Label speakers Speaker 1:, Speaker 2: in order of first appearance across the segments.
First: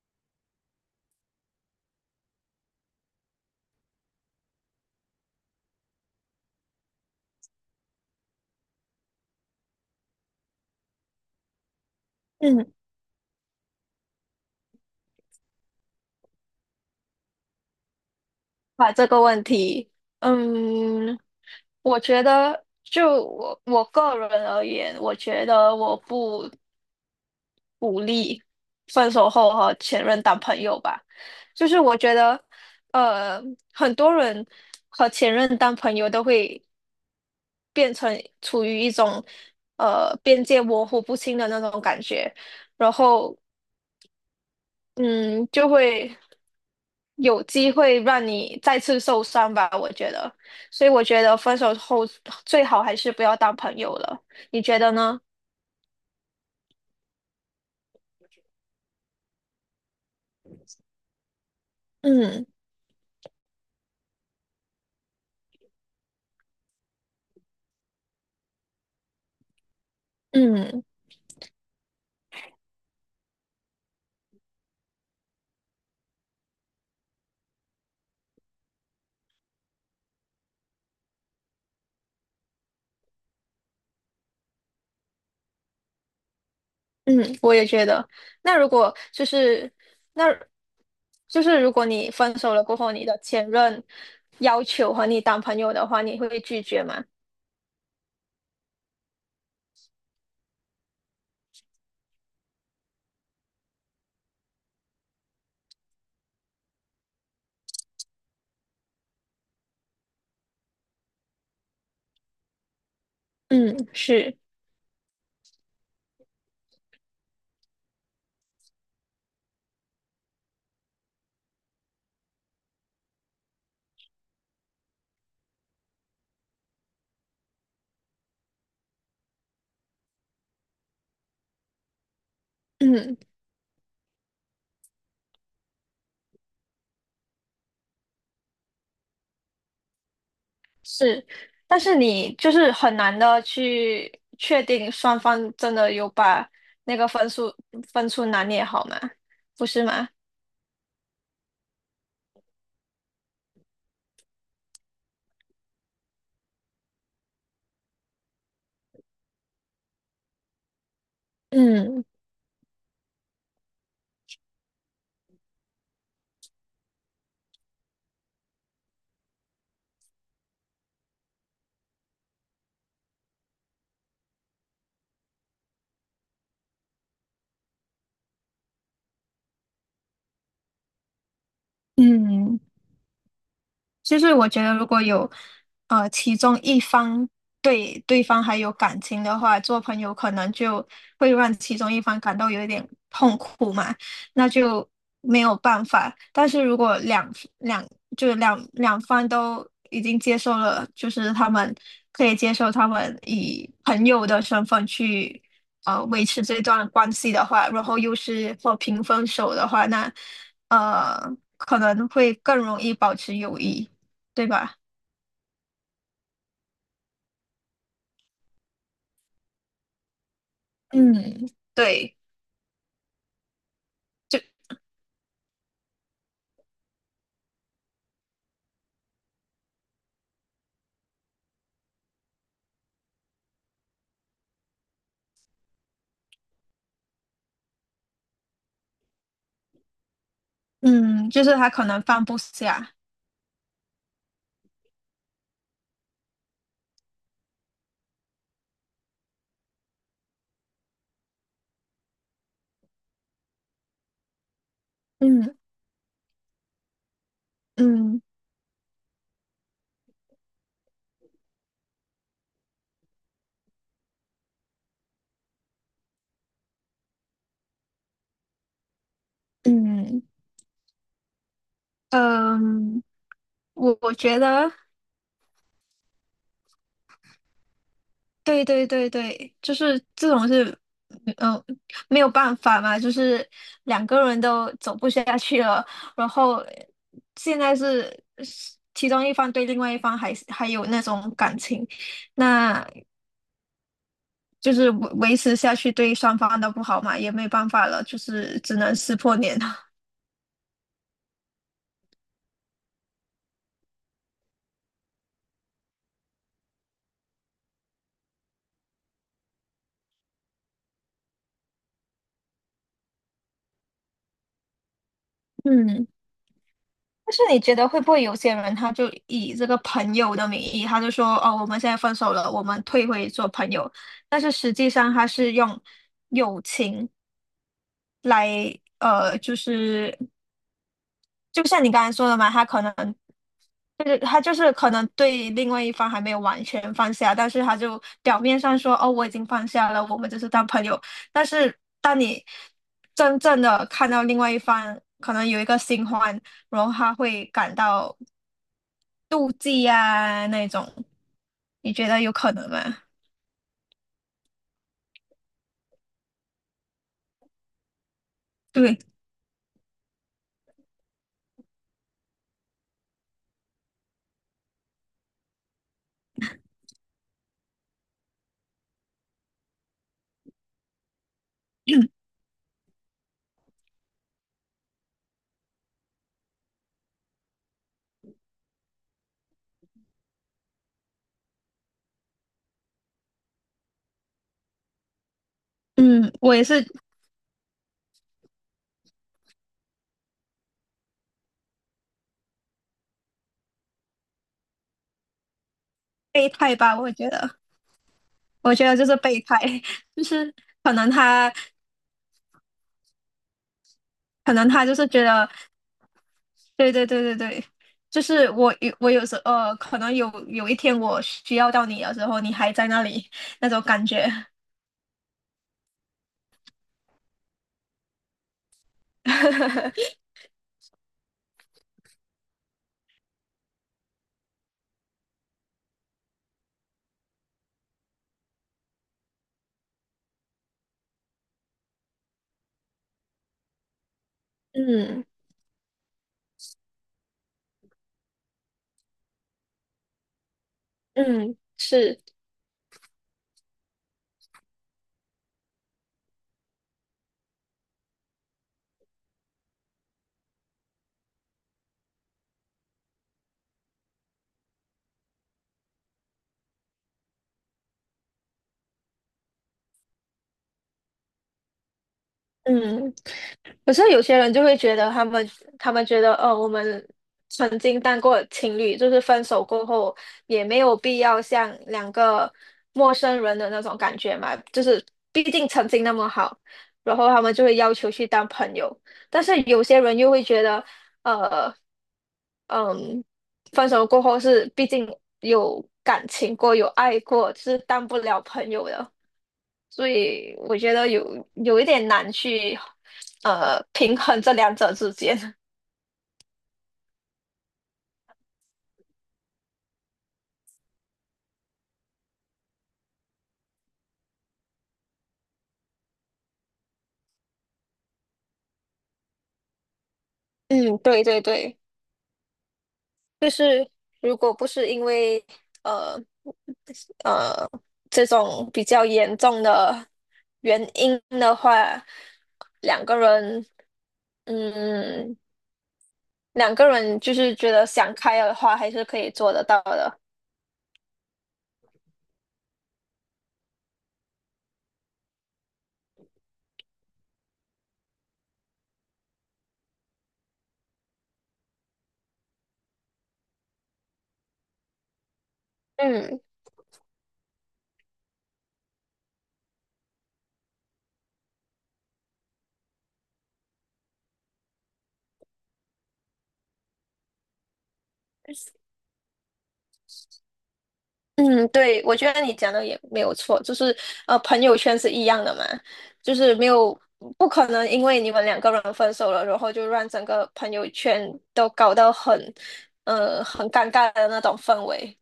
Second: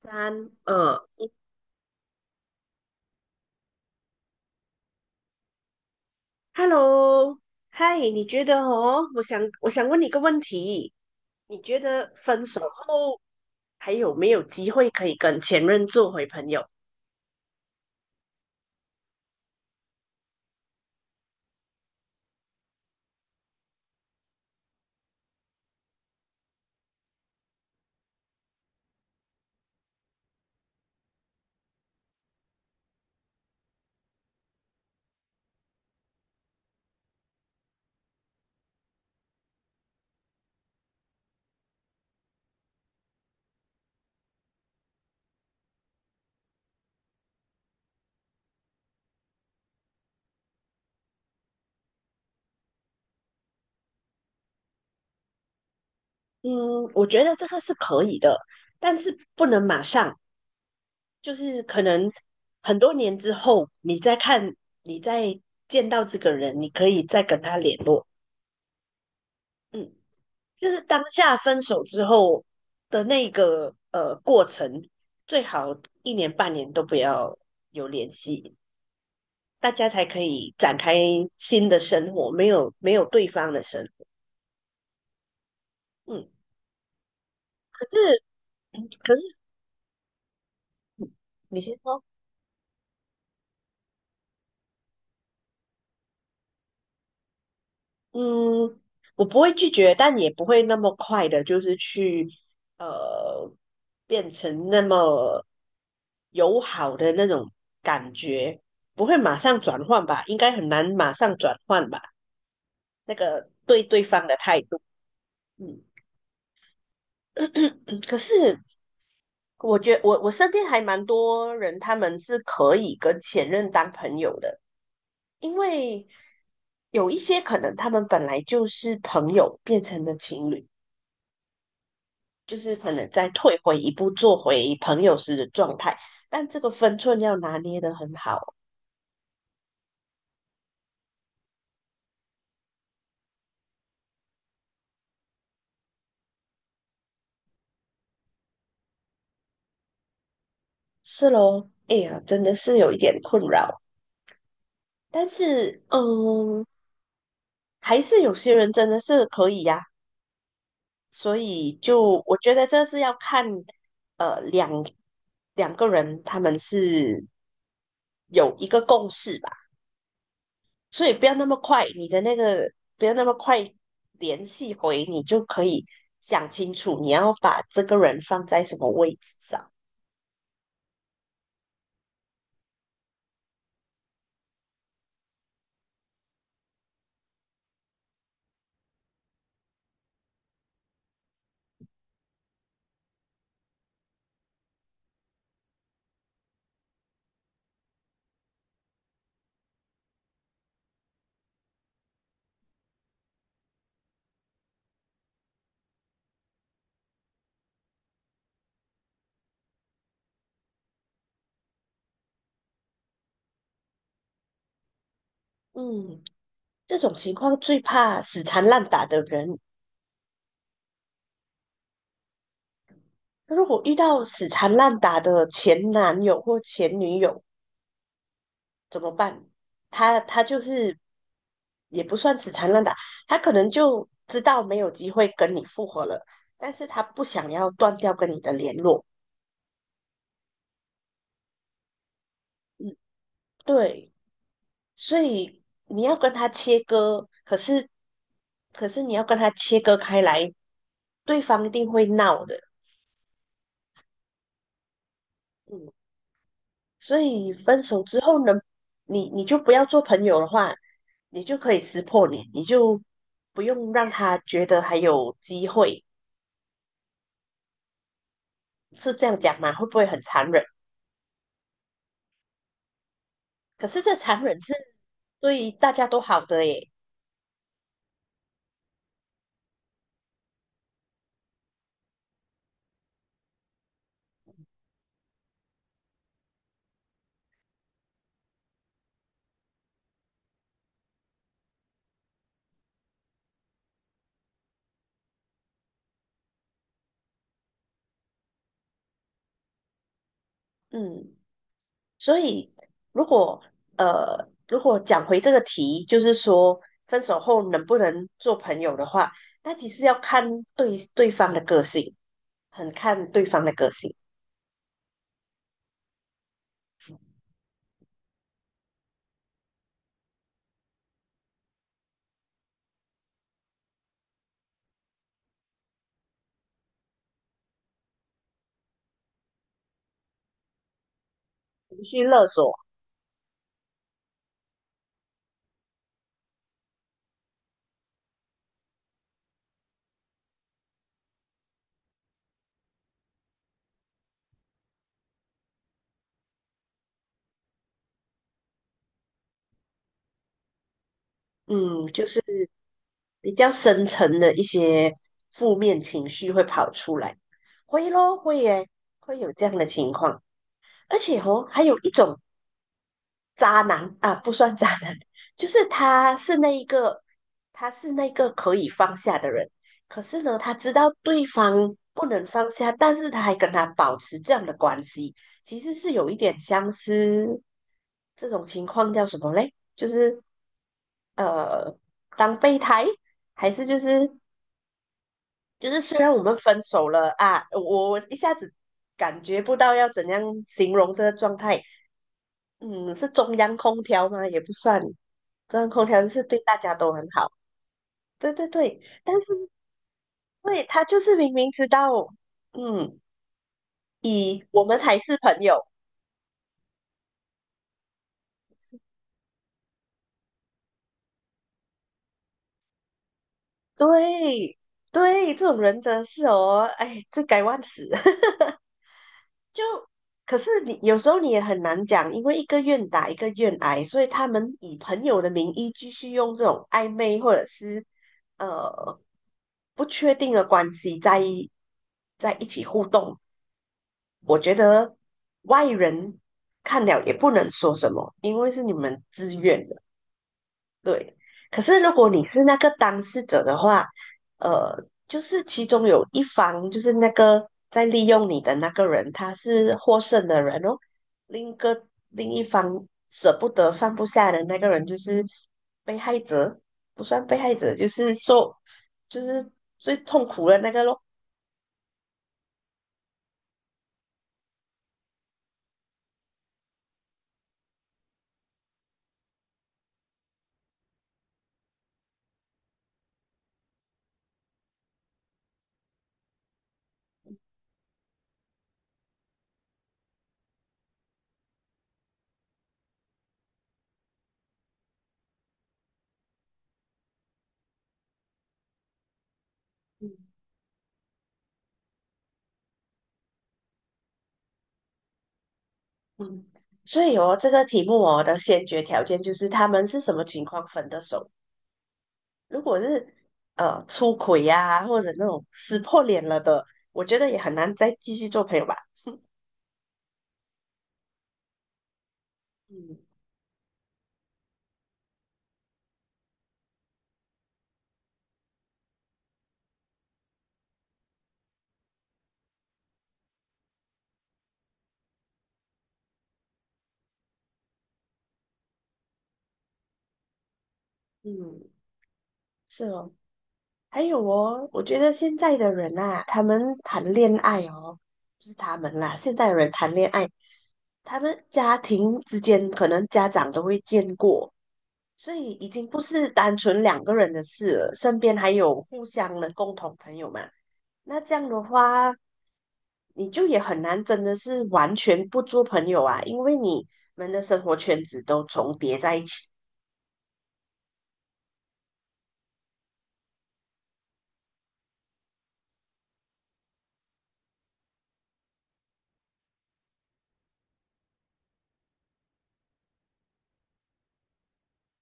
Speaker 1: 三二一，Hello，嗨，你觉得哦？我想问你一个问题，你觉得分手
Speaker 2: 嗯，
Speaker 1: 后还有没有机会可以跟前任做回朋友？
Speaker 2: 把这个问题，嗯，我觉得就我个人而言，我觉得我不鼓励分手后和前任当朋友吧。就是我觉得，呃，很多人和前任当朋友都会变成处于一种边界模糊不清的那种感觉，然后嗯，就会有机会让你再次受伤吧，我觉得。所以我觉得分手后最好还是不要当朋友了，你觉得呢？
Speaker 1: 嗯，我觉得这个是可以的，但是不能马上，就是可能
Speaker 2: 嗯
Speaker 1: 很多年之后，你再看，你再见到这个人，你可以再跟他联络。嗯。就是
Speaker 2: 嗯
Speaker 1: 当下分手之后的那个过程，最好一年半年都不要有联系，大家才可以展开新的生活，没有没有对方的生活。嗯，
Speaker 2: 嗯，我也
Speaker 1: 可
Speaker 2: 觉得。
Speaker 1: 是
Speaker 2: 那如
Speaker 1: 嗯
Speaker 2: 果
Speaker 1: 可是
Speaker 2: 就是那，
Speaker 1: 嗯
Speaker 2: 就
Speaker 1: 你
Speaker 2: 是如
Speaker 1: 先
Speaker 2: 果
Speaker 1: 说。
Speaker 2: 你分手了过后，你的前任要求和你当朋友的话，你会拒绝吗？
Speaker 1: 嗯，我不会拒绝，但也不会那么快的，就是去呃变成那么友好的那种感觉，不会马上转换吧？应该很难马上转换吧？那个
Speaker 2: 嗯，
Speaker 1: 对对方的
Speaker 2: 是，
Speaker 1: 态度。嗯。可是我觉我身边还蛮多人，他们是可以跟前任当朋友的，因为有一些可能他们本来就是朋友，变成了情侣，就是可能
Speaker 2: 嗯。
Speaker 1: 再退回一步，做回朋友时的状态。但这个分寸要拿捏得很好。
Speaker 2: 是，但是你就是很难的去确定双方真的有把那个分数拿捏好吗？不是吗？
Speaker 1: 是咯，哎呀，真的是有一点困扰。但是，嗯，还是有些人真的是可以呀、所以
Speaker 2: 嗯
Speaker 1: 就我觉得这是要看呃两两个人他们是有一个共识吧，所以不要那么快，你的那个不要那么快联系回，你就可以想清楚你要把这个人放在什么位置上。
Speaker 2: 嗯，就是我觉得如果有其中一方对对方还有感情的话，做朋友可能就会让其中一方感到有一点痛苦嘛，那就没有办法。但是如果两两就是两两方都已经接受了，就是他们可以接受他们以朋友的身份去维持这段关系的话，然后又是和平分手的话，那呃可能会更容易保持友谊。对吧？
Speaker 1: 嗯，这种情况最怕死缠烂打的人。
Speaker 2: 嗯对，
Speaker 1: 如果遇到
Speaker 2: 就
Speaker 1: 死缠烂打的前男友或前女友，怎么办？他就是也不算死缠烂打，他可能就知道没有机会跟你复合了，但是他不想要断掉跟你的联络。
Speaker 2: 嗯，就是他可能放不下。
Speaker 1: 嗯，对，所以你要跟他切割，可是你要跟他切割开来，对方一定会闹的。
Speaker 2: 嗯
Speaker 1: 嗯，所以分手之
Speaker 2: 嗯
Speaker 1: 后呢，你就不要做朋友的话，你就可以撕破脸，你就不用让他觉得还有机会。是这样讲吗？会不会很
Speaker 2: 嗯
Speaker 1: 残忍？
Speaker 2: 嗯，
Speaker 1: 可
Speaker 2: 我
Speaker 1: 是
Speaker 2: 我
Speaker 1: 这
Speaker 2: 觉
Speaker 1: 残忍是
Speaker 2: 得，
Speaker 1: 对大家都好的耶。
Speaker 2: 对对对对，就是这种是，嗯，没有办法嘛，就是两个人都走不下去了，然后现在是其中一方对另外一方还有那种感情，那就是维持下去对双方都不好嘛，也没办法了，就是只能撕破脸了。
Speaker 1: 嗯，所以如果如果讲回这个题，就是说分手后能不能做朋友的话，那其实要看对对方的个性，很看对方的个性。
Speaker 2: 嗯。但是你觉得会不会有些人他就以这个朋友的名义，他就说哦，我们现在分手了，我们退回做朋友，但是实际上他是用友情来呃，就是就像你
Speaker 1: 情
Speaker 2: 刚才
Speaker 1: 绪
Speaker 2: 说的
Speaker 1: 勒
Speaker 2: 嘛，
Speaker 1: 索。
Speaker 2: 他就是可能对另外一方还没有完全放下，但是他就表面上说哦，我已经放下了，我们就是当朋友，但是当你真正的看到另外一方可能有一个新欢。然后他会感到妒忌啊那种，你
Speaker 1: 嗯，
Speaker 2: 觉得
Speaker 1: 就
Speaker 2: 有
Speaker 1: 是
Speaker 2: 可能吗？
Speaker 1: 比较深层的一些负面情绪会跑出来，会咯，会耶，
Speaker 2: 对，
Speaker 1: 会有这样的情况。而且哦，还有一种渣男啊，不算渣男，就是他是那一个，他是那个可以放下的人。可是呢，他知道对方不能放下，但是他还跟他保持这样的关系，其实是有一点相似，这种情况叫什么嘞？就是呃，当备胎，还是就是就是虽然
Speaker 2: 嗯，
Speaker 1: 我
Speaker 2: 我
Speaker 1: 们
Speaker 2: 也
Speaker 1: 分
Speaker 2: 是
Speaker 1: 手了啊，我一下子感觉不到要怎样形容这个状态。嗯，是中央空调吗？也不算，中央空调就是
Speaker 2: 备
Speaker 1: 对
Speaker 2: 胎
Speaker 1: 大家
Speaker 2: 吧，我
Speaker 1: 都很
Speaker 2: 觉
Speaker 1: 好。
Speaker 2: 得，
Speaker 1: 对对
Speaker 2: 我觉得
Speaker 1: 对，
Speaker 2: 就是
Speaker 1: 但
Speaker 2: 备
Speaker 1: 是
Speaker 2: 胎，就是
Speaker 1: 对
Speaker 2: 可
Speaker 1: 他
Speaker 2: 能
Speaker 1: 就是明
Speaker 2: 他，
Speaker 1: 明知道，嗯，
Speaker 2: 可
Speaker 1: 以
Speaker 2: 能
Speaker 1: 我
Speaker 2: 他就
Speaker 1: 们
Speaker 2: 是
Speaker 1: 还
Speaker 2: 觉
Speaker 1: 是
Speaker 2: 得，
Speaker 1: 朋友。
Speaker 2: 对对对对对，就是我有时可能有一天我需要到你的时候，你还在那里那种感觉，
Speaker 1: 对对，这种人真的是哦，哎，罪该万死。可是你有时候你也很难讲，因为一个愿打一个愿挨，所以他们以朋友的名义继续用这种暧昧或者是呃不确定的关系在一起互动，我觉得
Speaker 2: 嗯
Speaker 1: 外人看了也不能说什么，因为是你们自愿的。对。
Speaker 2: 嗯，
Speaker 1: 可是如
Speaker 2: 是，
Speaker 1: 果你是那个当事者的话，呃，就是其中有一方，就是那个在利用你的那个人，他是获胜的人哦，另一方舍不得放不下的那个人，就是被害者，不算被害者，就是受，就是最痛苦的那个咯。
Speaker 2: 嗯。可是有些人就会觉得他们，他们觉得，呃，我们曾经当过情侣，就是分手过后也没有必要像两个陌生人的那种感觉嘛，就是毕竟曾经那么好，然后他们就会要求去当朋友。但是有些人又会觉得，呃，嗯，分手过后是毕竟有感情过，有爱过，是当不了朋友的。所以我觉得有一点难去平衡这两者之间。
Speaker 1: 嗯，所以哦，这个题目哦的先决条件就是他们是什么情况分的手。如果是出轨呀、或者那种撕破脸了的，我觉得也很难再继续做朋友吧。
Speaker 2: 嗯，对对对，
Speaker 1: 嗯
Speaker 2: 就是如果不是因为呃呃这种比较严重的原因的话，两个人嗯两个人就是觉得想开的话，还是可以做得到的。
Speaker 1: 嗯，是哦。还有哦，我觉得现在的人啊，他们谈恋爱哦，不是他们啦，现在的人谈恋爱，他们家庭之间可能家长都会见过，所以已经不
Speaker 2: 嗯。
Speaker 1: 是单纯两个人的事了，身边还有互相的共同朋友嘛。那这样的话，你就也很难真的是完全不做朋友啊，因为你们的生活圈子都重叠在一起。
Speaker 2: 嗯，对，我觉得你讲的也没有错，就是朋友圈是一样的嘛，就是没有不可能因为你们两个人分手了，然后就让整个朋友圈都搞得很很尴尬的那种氛围。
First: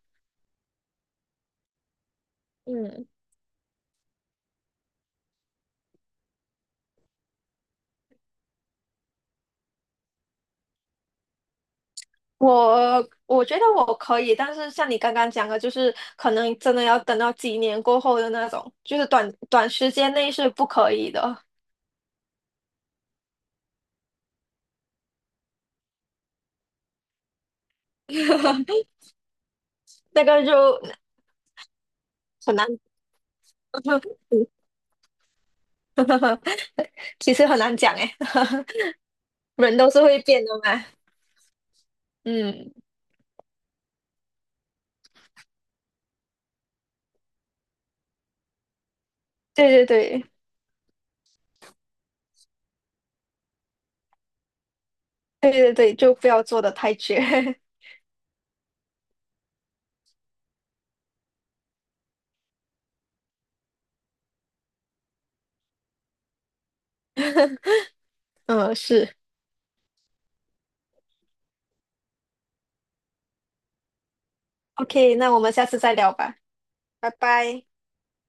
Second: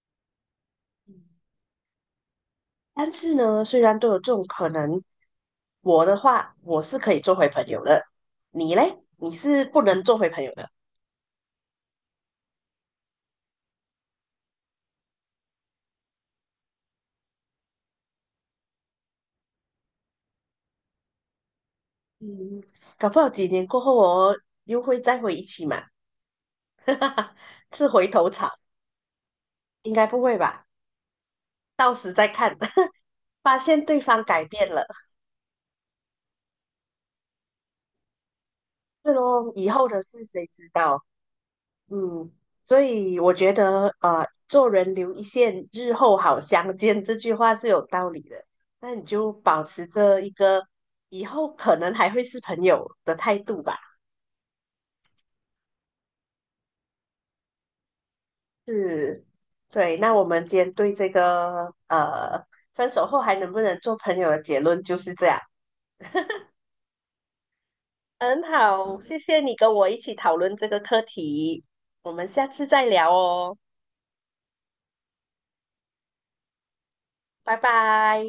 Speaker 2: 嗯，
Speaker 1: 但是呢，虽然都有这种可能，我的话我是可以做回朋友的，你嘞？你是不能做回朋友的。
Speaker 2: 我我觉得我可以，但是像你刚刚讲的，就是可能真的要等到几年过后的那种，就是短短时间内是不可以的，
Speaker 1: 嗯，搞不好几年过后哦，又会再回一起嘛，是回头草，应该不
Speaker 2: 那
Speaker 1: 会
Speaker 2: 个就
Speaker 1: 吧？到时再
Speaker 2: 很
Speaker 1: 看。
Speaker 2: 难，
Speaker 1: 发现对方改变了，
Speaker 2: 其实很难讲诶。
Speaker 1: 是咯，以
Speaker 2: 人
Speaker 1: 后
Speaker 2: 都
Speaker 1: 的
Speaker 2: 是
Speaker 1: 事
Speaker 2: 会变
Speaker 1: 谁
Speaker 2: 的
Speaker 1: 知
Speaker 2: 嘛。
Speaker 1: 道？嗯，
Speaker 2: 嗯，
Speaker 1: 所以我觉得，做人留一线，日后好相见，这句话是有道理的。那你就保
Speaker 2: 对对
Speaker 1: 持着一
Speaker 2: 对
Speaker 1: 个以后可能还会是朋友的态度吧。
Speaker 2: 对对对，就不要做的太绝。
Speaker 1: 是，对。那我们今天对这个分手后还能不能做朋友的结论就是这样。很
Speaker 2: 嗯，
Speaker 1: 好，
Speaker 2: 是。
Speaker 1: 谢谢你跟我一起讨论这个课题，我们下次再聊哦，
Speaker 2: OK,那我们下次再聊吧，拜
Speaker 1: 拜
Speaker 2: 拜。
Speaker 1: 拜。